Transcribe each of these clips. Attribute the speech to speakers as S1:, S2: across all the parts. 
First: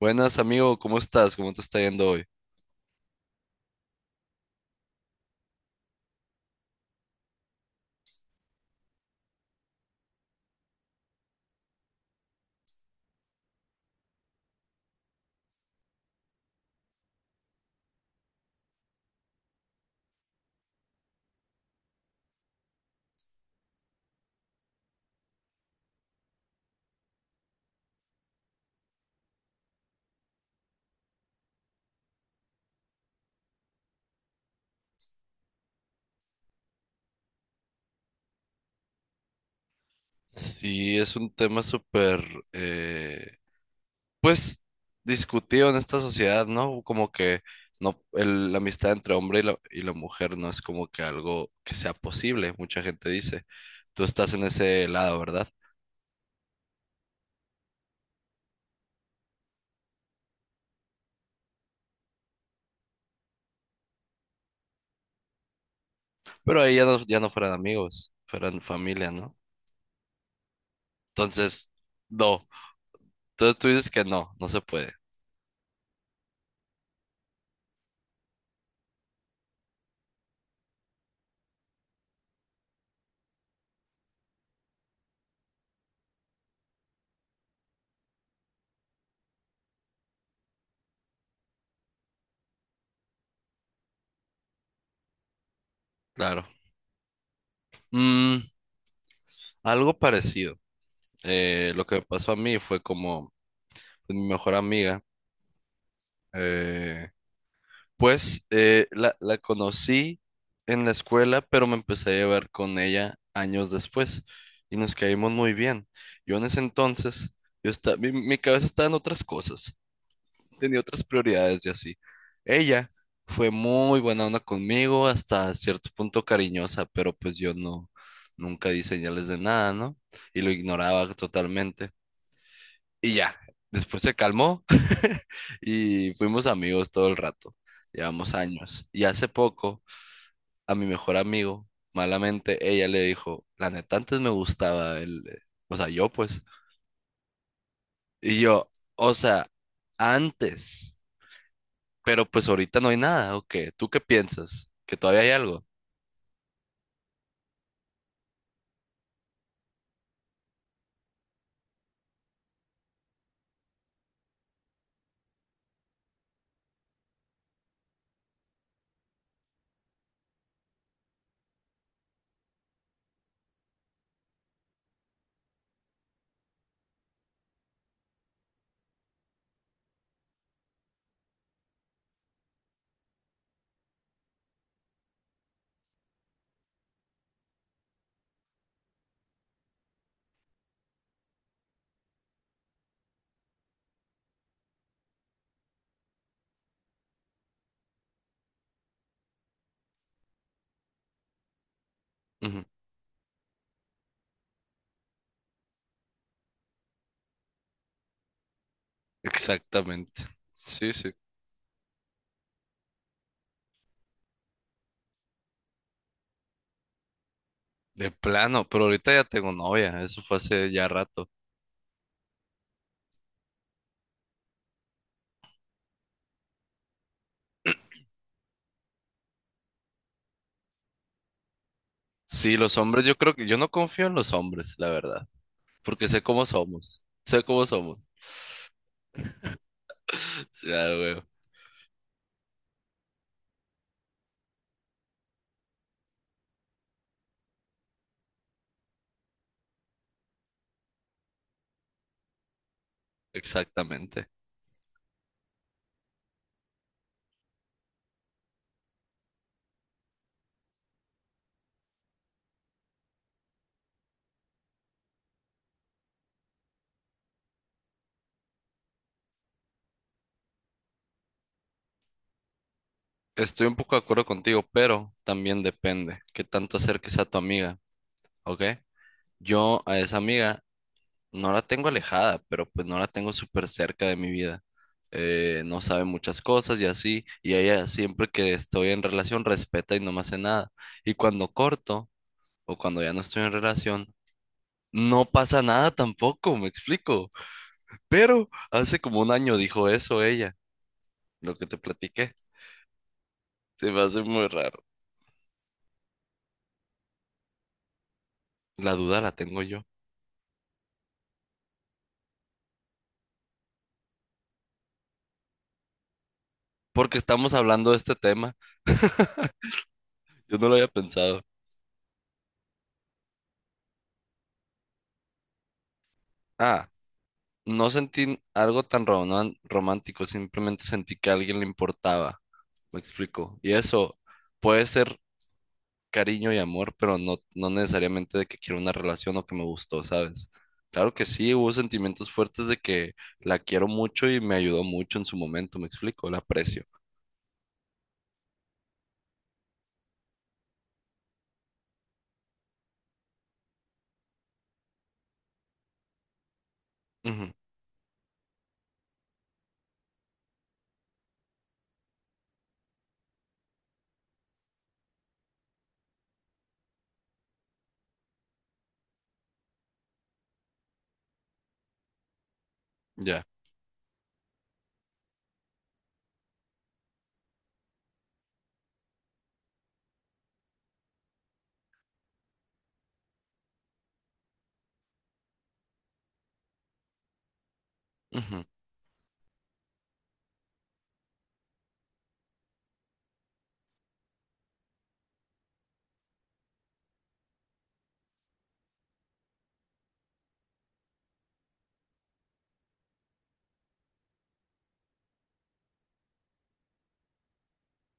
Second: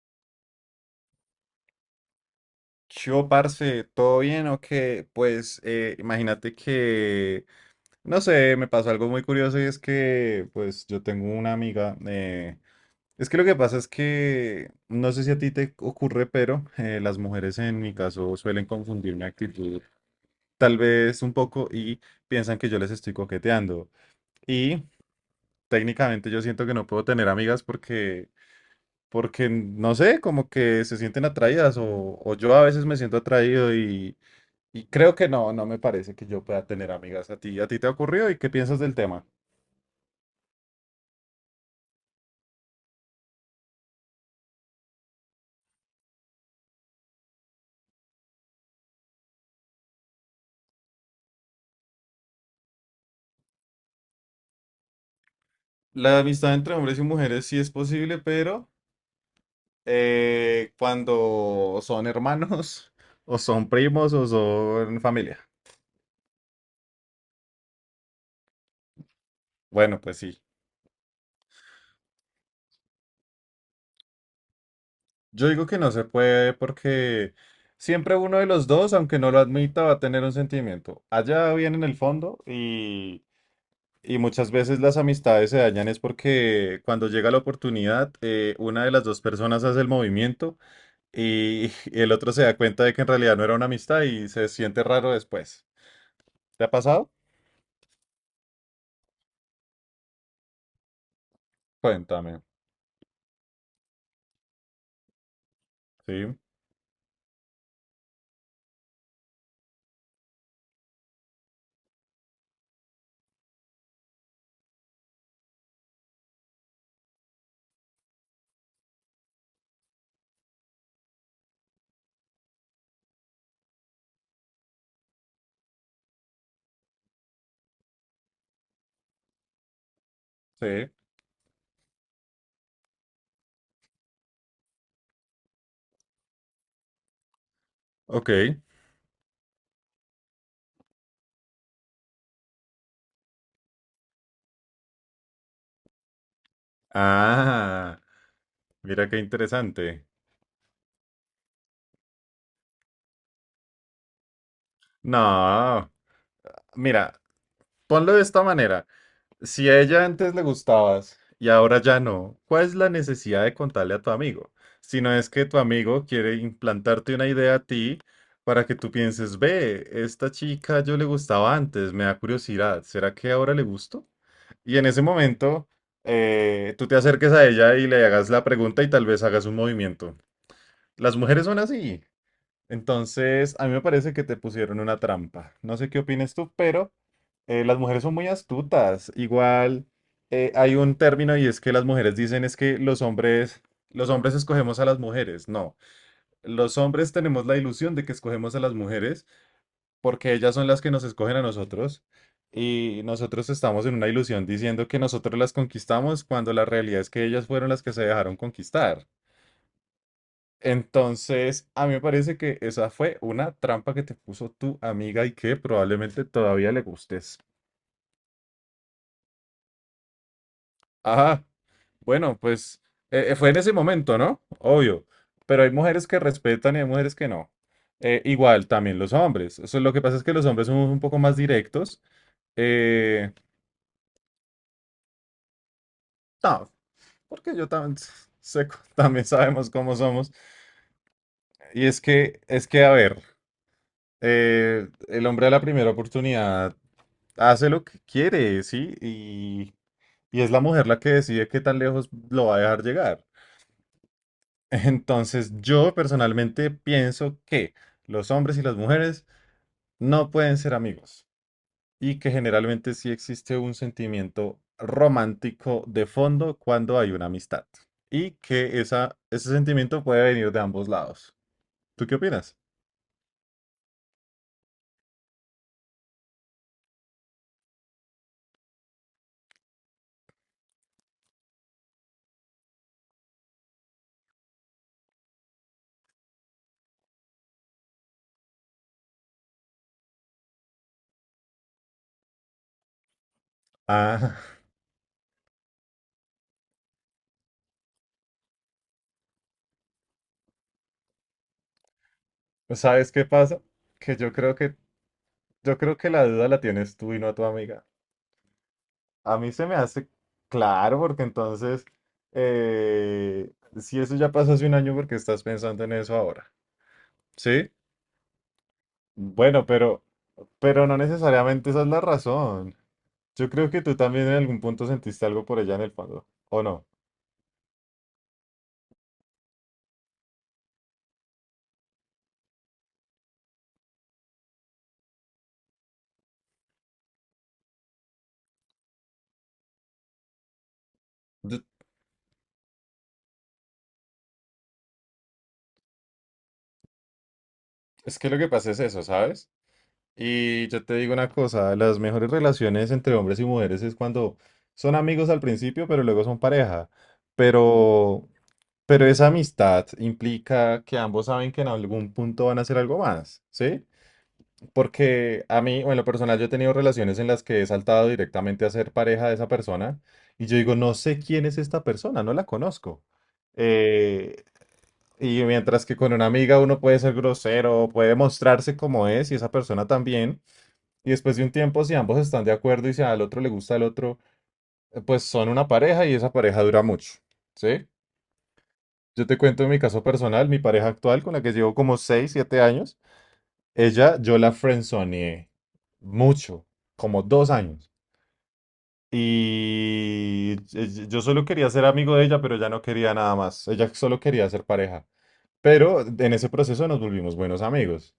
S1: Buenas, amigo, ¿cómo estás? ¿Cómo te está yendo hoy?
S2: Yo, parce, ¿todo bien o qué? Pues imagínate que, no sé, me pasó algo muy curioso y es que, pues yo tengo una amiga, es que lo que pasa es que, no sé si a ti te ocurre, pero las mujeres en mi caso suelen confundir mi actitud tal vez un poco y piensan que yo les estoy coqueteando. Y técnicamente yo siento que no puedo tener amigas porque... Porque, no sé, como que se sienten atraídas o yo a veces me siento atraído y creo que no, no me parece que yo pueda tener amigas a ti. ¿A ti te ha ocurrido y qué piensas del tema?
S1: Sí, es un tema súper, eh, pues, discutido en esta sociedad, ¿no? Como que no, la amistad entre hombre y la mujer no es como que algo que sea posible, mucha gente dice. Tú estás en ese lado, ¿verdad?
S2: La amistad entre hombres y mujeres sí es posible, pero cuando son hermanos o son primos o son familia.
S1: Pero ahí ya no, ya no fueran amigos, fueran familia, ¿no?
S2: Bueno, pues sí.
S1: Entonces, no. Entonces tú dices que no, no se puede,
S2: Yo digo que no se puede porque siempre uno de los dos, aunque no lo admita, va a tener un sentimiento. Allá bien en el fondo y muchas veces las amistades se dañan es porque cuando llega la oportunidad, una de las dos personas hace el movimiento y el otro se da cuenta de que en realidad no era una amistad y se siente raro después.
S1: claro.
S2: ¿Te ha pasado?
S1: Mm, algo parecido. Lo que me pasó a
S2: Cuéntame.
S1: mí fue como pues, mi mejor amiga.
S2: Sí,
S1: Eh, pues la conocí en la escuela, pero me empecé a llevar con ella años después y nos caímos muy bien. Yo en ese entonces, mi cabeza estaba en otras cosas, tenía otras prioridades y así. Ella fue muy buena onda conmigo, hasta cierto punto cariñosa, pero pues yo no, nunca di señales de nada, ¿no? Y lo
S2: sí.
S1: ignoraba totalmente. Y ya, después se calmó y fuimos amigos todo el rato. Llevamos
S2: Ok.
S1: años. Y hace poco, a mi mejor amigo, malamente, ella le dijo, la neta, antes me gustaba él, o sea, yo pues.
S2: Ah,
S1: Y yo,
S2: mira
S1: o
S2: qué
S1: sea,
S2: interesante.
S1: antes, pero pues ahorita no hay nada, ¿o qué? ¿Tú qué piensas? ¿Que todavía hay algo?
S2: No, mira, ponlo de esta manera. Si a ella antes le gustabas y ahora ya no, ¿cuál es la necesidad de contarle a tu amigo? Si no es que tu amigo quiere implantarte una idea a ti para que tú pienses, ve, esta chica yo le gustaba antes, me da curiosidad, ¿será que ahora le gusto? Y en ese momento, tú te acerques a ella y le hagas la pregunta y tal vez hagas un movimiento. Las mujeres son así. Entonces, a mí me parece que te pusieron una trampa. No sé qué opines tú, pero las mujeres son muy astutas. Igual, hay un término y es que las mujeres dicen es que los hombres escogemos a las mujeres. No, los hombres tenemos la ilusión de que escogemos a las mujeres porque ellas son las que nos escogen a nosotros
S1: Ujú.
S2: y nosotros estamos en una ilusión diciendo que nosotros las conquistamos cuando la realidad es que ellas fueron las que se dejaron conquistar.
S1: Exactamente. Sí, sí.
S2: Entonces, a mí me parece que esa fue una trampa que te puso tu amiga y que probablemente todavía le gustes.
S1: De plano, pero ahorita ya tengo novia, eso fue hace ya rato.
S2: Ajá, bueno, pues fue en ese momento, ¿no? Obvio, pero hay mujeres que respetan y hay mujeres que no. Igual, también los hombres. Eso, lo que pasa es que los hombres somos un poco más directos.
S1: Sí, los hombres, yo
S2: Eh,
S1: creo que yo no confío en los hombres, la verdad. Porque sé cómo
S2: no,
S1: somos, sé
S2: porque
S1: cómo
S2: yo también
S1: somos.
S2: sé, también sabemos cómo somos.
S1: Ya, güey,
S2: Y es que, a ver, el hombre a la primera oportunidad hace lo que quiere, ¿sí? Y es la mujer la que decide qué tan lejos lo va a dejar llegar.
S1: exactamente.
S2: Entonces, yo personalmente pienso que los hombres y las mujeres no pueden ser amigos y que generalmente sí existe un sentimiento romántico de fondo cuando hay una amistad y que esa, ese sentimiento puede venir de ambos lados. ¿Tú qué opinas?
S1: Estoy un poco de acuerdo contigo, pero también depende qué tanto acerques a tu amiga, ¿ok? Yo a esa amiga no la tengo alejada, pero pues no la tengo súper cerca de mi vida. No sabe muchas cosas y así, y ella siempre que estoy en relación respeta y no me hace nada. Y cuando corto o cuando ya no estoy en relación,
S2: Ah,
S1: no pasa nada tampoco, me explico. Pero hace como un año dijo eso ella, lo que te platiqué.
S2: ¿sabes qué pasa?
S1: Se me
S2: Que
S1: hace
S2: yo
S1: muy
S2: creo que
S1: raro.
S2: la duda la tienes tú y no tu amiga.
S1: La duda la
S2: A mí
S1: tengo
S2: se me
S1: yo.
S2: hace claro porque entonces eh, si eso ya pasó hace un año, ¿porque estás pensando en eso ahora?
S1: Porque estamos
S2: ¿Sí?
S1: hablando de este tema.
S2: Bueno, pero
S1: Yo no lo había
S2: no
S1: pensado.
S2: necesariamente esa es la razón. Yo creo que tú también en algún punto sentiste algo por ella en el fondo, ¿o no?
S1: Ah, no sentí algo tan romántico. Simplemente sentí que a alguien le importaba. Me explico. Y eso puede ser cariño y amor, pero no, no necesariamente de que quiero una relación o que me gustó, ¿sabes? Claro que sí,
S2: Yo-
S1: hubo sentimientos fuertes de que la quiero mucho y me ayudó mucho en su momento, me explico, la aprecio.
S2: Es que lo que pasa es eso, ¿sabes? Y yo te digo una cosa, las mejores relaciones entre hombres y mujeres es cuando son amigos al principio, pero luego son pareja.
S1: Ujú,
S2: Pero, pero esa amistad implica que ambos saben que en algún punto van a hacer algo más, ¿sí? Porque a mí, o en lo personal, yo he tenido relaciones en las que he saltado directamente a ser pareja de esa persona y yo digo, no sé quién es esta persona, no la conozco.
S1: ya.
S2: Eh, y mientras que con una amiga uno puede ser grosero, puede mostrarse como es y esa persona también. Y después de un tiempo, si ambos están de acuerdo y si al otro le gusta el otro, pues son una pareja y esa pareja dura mucho, ¿sí?
S1: Ujú,
S2: Yo te cuento mi caso personal, mi pareja actual con la que llevo como 6 7 años, ella yo la friendzoneé mucho, como dos años. Y yo solo quería ser amigo de ella, pero ya no quería nada más. Ella solo quería ser pareja. Pero en ese proceso nos volvimos buenos amigos.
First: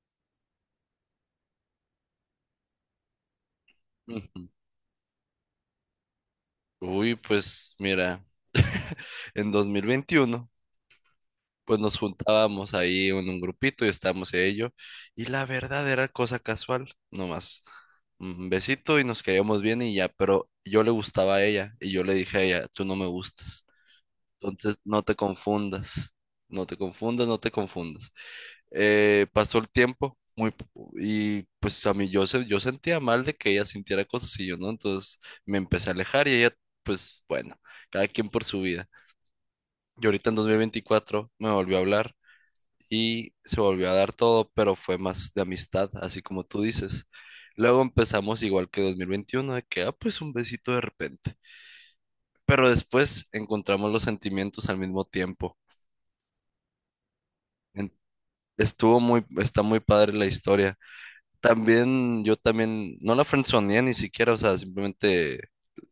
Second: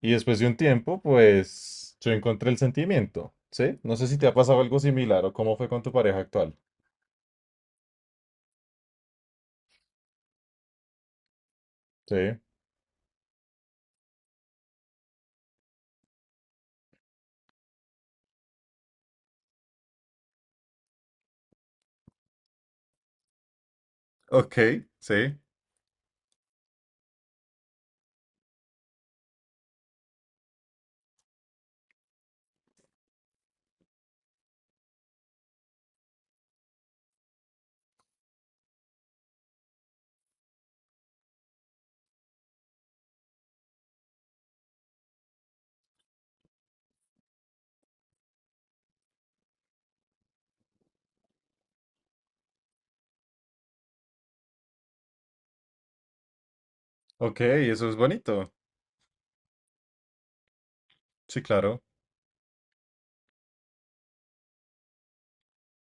S2: Y después de un tiempo, pues yo encontré el sentimiento, ¿sí? No sé si te ha
S1: ujú.
S2: pasado algo similar o cómo fue con tu pareja actual,
S1: Uy, pues mira, en 2021, pues nos
S2: ¿sí?
S1: juntábamos ahí en un grupito y estábamos en ello. Y la verdad era cosa casual, nomás. Un besito y nos caíamos bien y ya, pero yo le gustaba a ella y yo le dije a ella, tú no me gustas.
S2: Ok,
S1: Entonces no te
S2: sí.
S1: confundas, no te confundas, no te confundas. Pasó el tiempo. Y pues a mí yo sentía mal de que ella sintiera cosas y yo no, entonces me empecé a alejar y ella, pues bueno, cada quien por su vida. Y ahorita en 2024 me volvió a hablar y se volvió a dar todo, pero fue más de amistad, así como tú dices. Luego empezamos igual que 2021, de que, ah, pues un besito de repente. Pero después encontramos los sentimientos al mismo tiempo.
S2: Ok, eso
S1: En-
S2: es bonito.
S1: Estuvo está muy padre la historia.
S2: Sí, claro.
S1: También, yo también, no la friendzoneé ni siquiera, o sea, simplemente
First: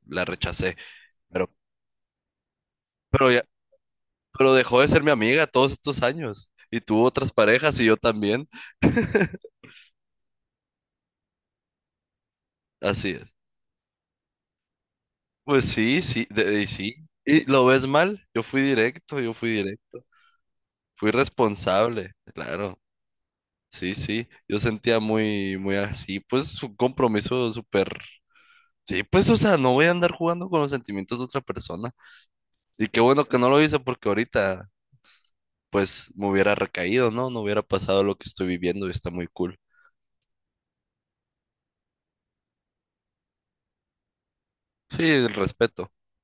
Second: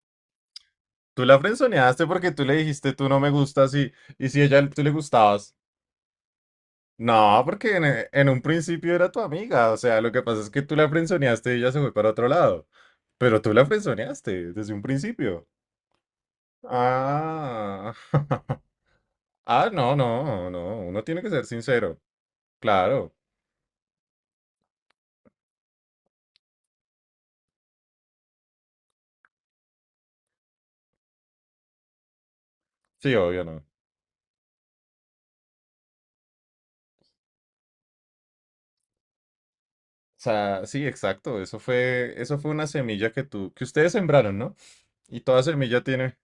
S1: la rechacé.
S2: Tú la
S1: Pero,
S2: frenzoneaste porque tú le dijiste tú no me
S1: pero ya,
S2: gustas y si
S1: pero
S2: ella
S1: dejó
S2: tú
S1: de
S2: le
S1: ser mi amiga
S2: gustabas.
S1: todos estos años. Y tuvo otras
S2: No, porque
S1: parejas
S2: en,
S1: y yo
S2: e- en un
S1: también.
S2: principio era tu amiga. O sea, lo que pasa es que tú la frenzoneaste y ella se fue para otro lado.
S1: Así es.
S2: Pero tú la frenzoneaste desde un principio.
S1: Pues sí, sí, y sí. ¿Y lo ves
S2: Ah.
S1: mal? Yo fui directo, yo fui
S2: Ah,
S1: directo.
S2: no. Uno
S1: Fui
S2: tiene que ser sincero.
S1: responsable, claro.
S2: Claro.
S1: Sí, sí. Yo sentía muy así, pues un compromiso súper. Sí, pues, o sea, no voy a andar jugando con los sentimientos de otra persona. Y qué
S2: Sí,
S1: bueno que
S2: obvio,
S1: no
S2: no.
S1: lo
S2: O
S1: hice porque ahorita, pues, me hubiera recaído, ¿no? No hubiera pasado lo que estoy viviendo y está muy cool.
S2: sea, sí, exacto. Eso fue una semilla que tú, que ustedes sembraron, ¿no?
S1: Sí,
S2: Y
S1: el respeto.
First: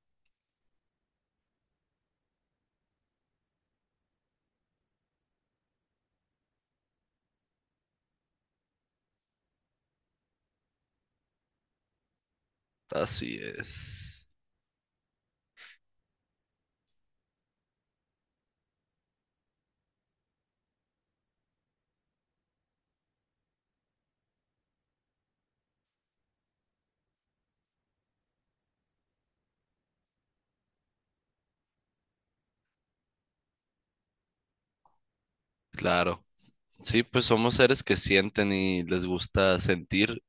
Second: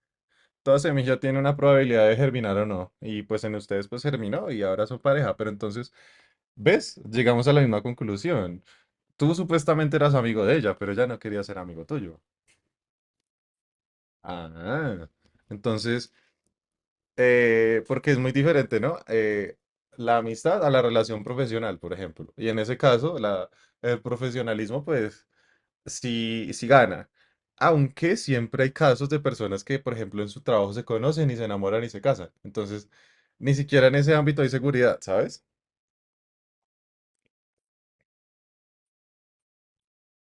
S2: toda semilla tiene una probabilidad de germinar o no. Y pues en ustedes pues germinó y ahora son pareja. Pero entonces, ¿ves? Llegamos a la misma conclusión. Tú supuestamente eras amigo de ella, pero ella no quería ser amigo tuyo.
S1: Así es.
S2: Ah, entonces, porque es muy diferente, ¿no? La amistad a la relación profesional, por ejemplo. Y en ese caso, la, el profesionalismo, pues si, si gana. Aunque siempre hay casos de personas que, por ejemplo, en su trabajo se conocen y se enamoran y se casan. Entonces, ni siquiera en ese ámbito hay seguridad, ¿sabes?
S1: Claro. Sí, pues somos seres que sienten y les gusta sentir.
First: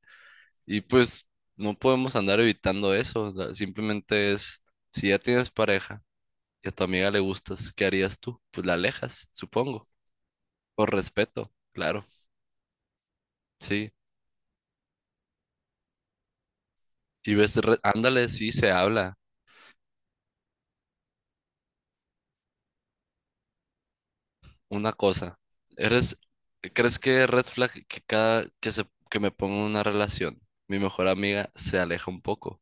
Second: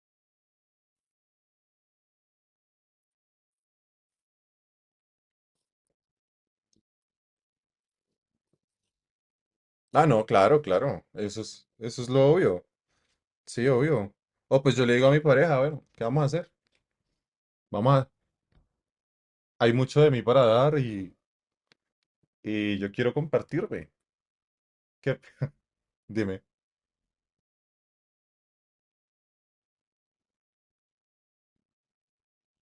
S1: Y pues no podemos andar evitando eso, o sea, simplemente es, si ya tienes pareja y a tu amiga le gustas, ¿qué harías tú? Pues la alejas, supongo,
S2: Ah, no, claro,
S1: por
S2: claro. Eso
S1: respeto,
S2: es, eso
S1: claro,
S2: es lo obvio. Sí,
S1: sí.
S2: obvio. O pues yo le digo a mi pareja, bueno, ¿qué vamos a hacer?
S1: Y ves,
S2: Vamos a...
S1: ándale, sí se habla
S2: Hay mucho de mí para dar y yo quiero compartirme.
S1: una
S2: ¿Qué?
S1: cosa. ¿Eres,
S2: Dime.
S1: ¿crees que red flag que cada que me pongo en una relación, mi mejor amiga se aleja un poco?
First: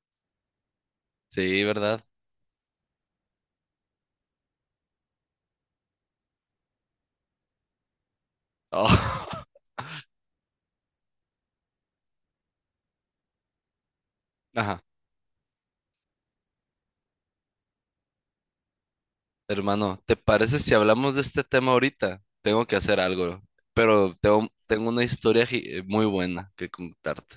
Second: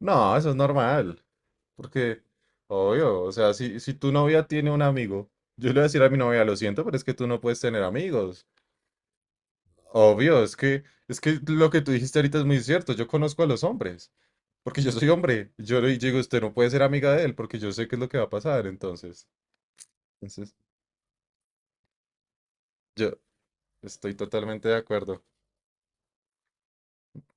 S2: No, eso es normal.
S1: Sí, ¿verdad?
S2: Porque, obvio, o sea, si, si tu novia tiene un amigo, yo le voy a decir a mi novia, lo siento, pero es que tú no puedes tener amigos.
S1: Oh.
S2: Obvio, es que lo que tú dijiste ahorita es muy cierto. Yo conozco a los hombres,
S1: Ajá.
S2: porque yo soy hombre. Yo le digo, usted no puede ser amiga de él, porque yo sé qué es lo que va a pasar. Entonces,
S1: Hermano, ¿te
S2: entonces,
S1: parece si hablamos de este tema ahorita? Tengo que hacer
S2: yo
S1: algo,
S2: estoy
S1: pero tengo,
S2: totalmente de
S1: tengo una
S2: acuerdo.
S1: historia muy buena que contarte.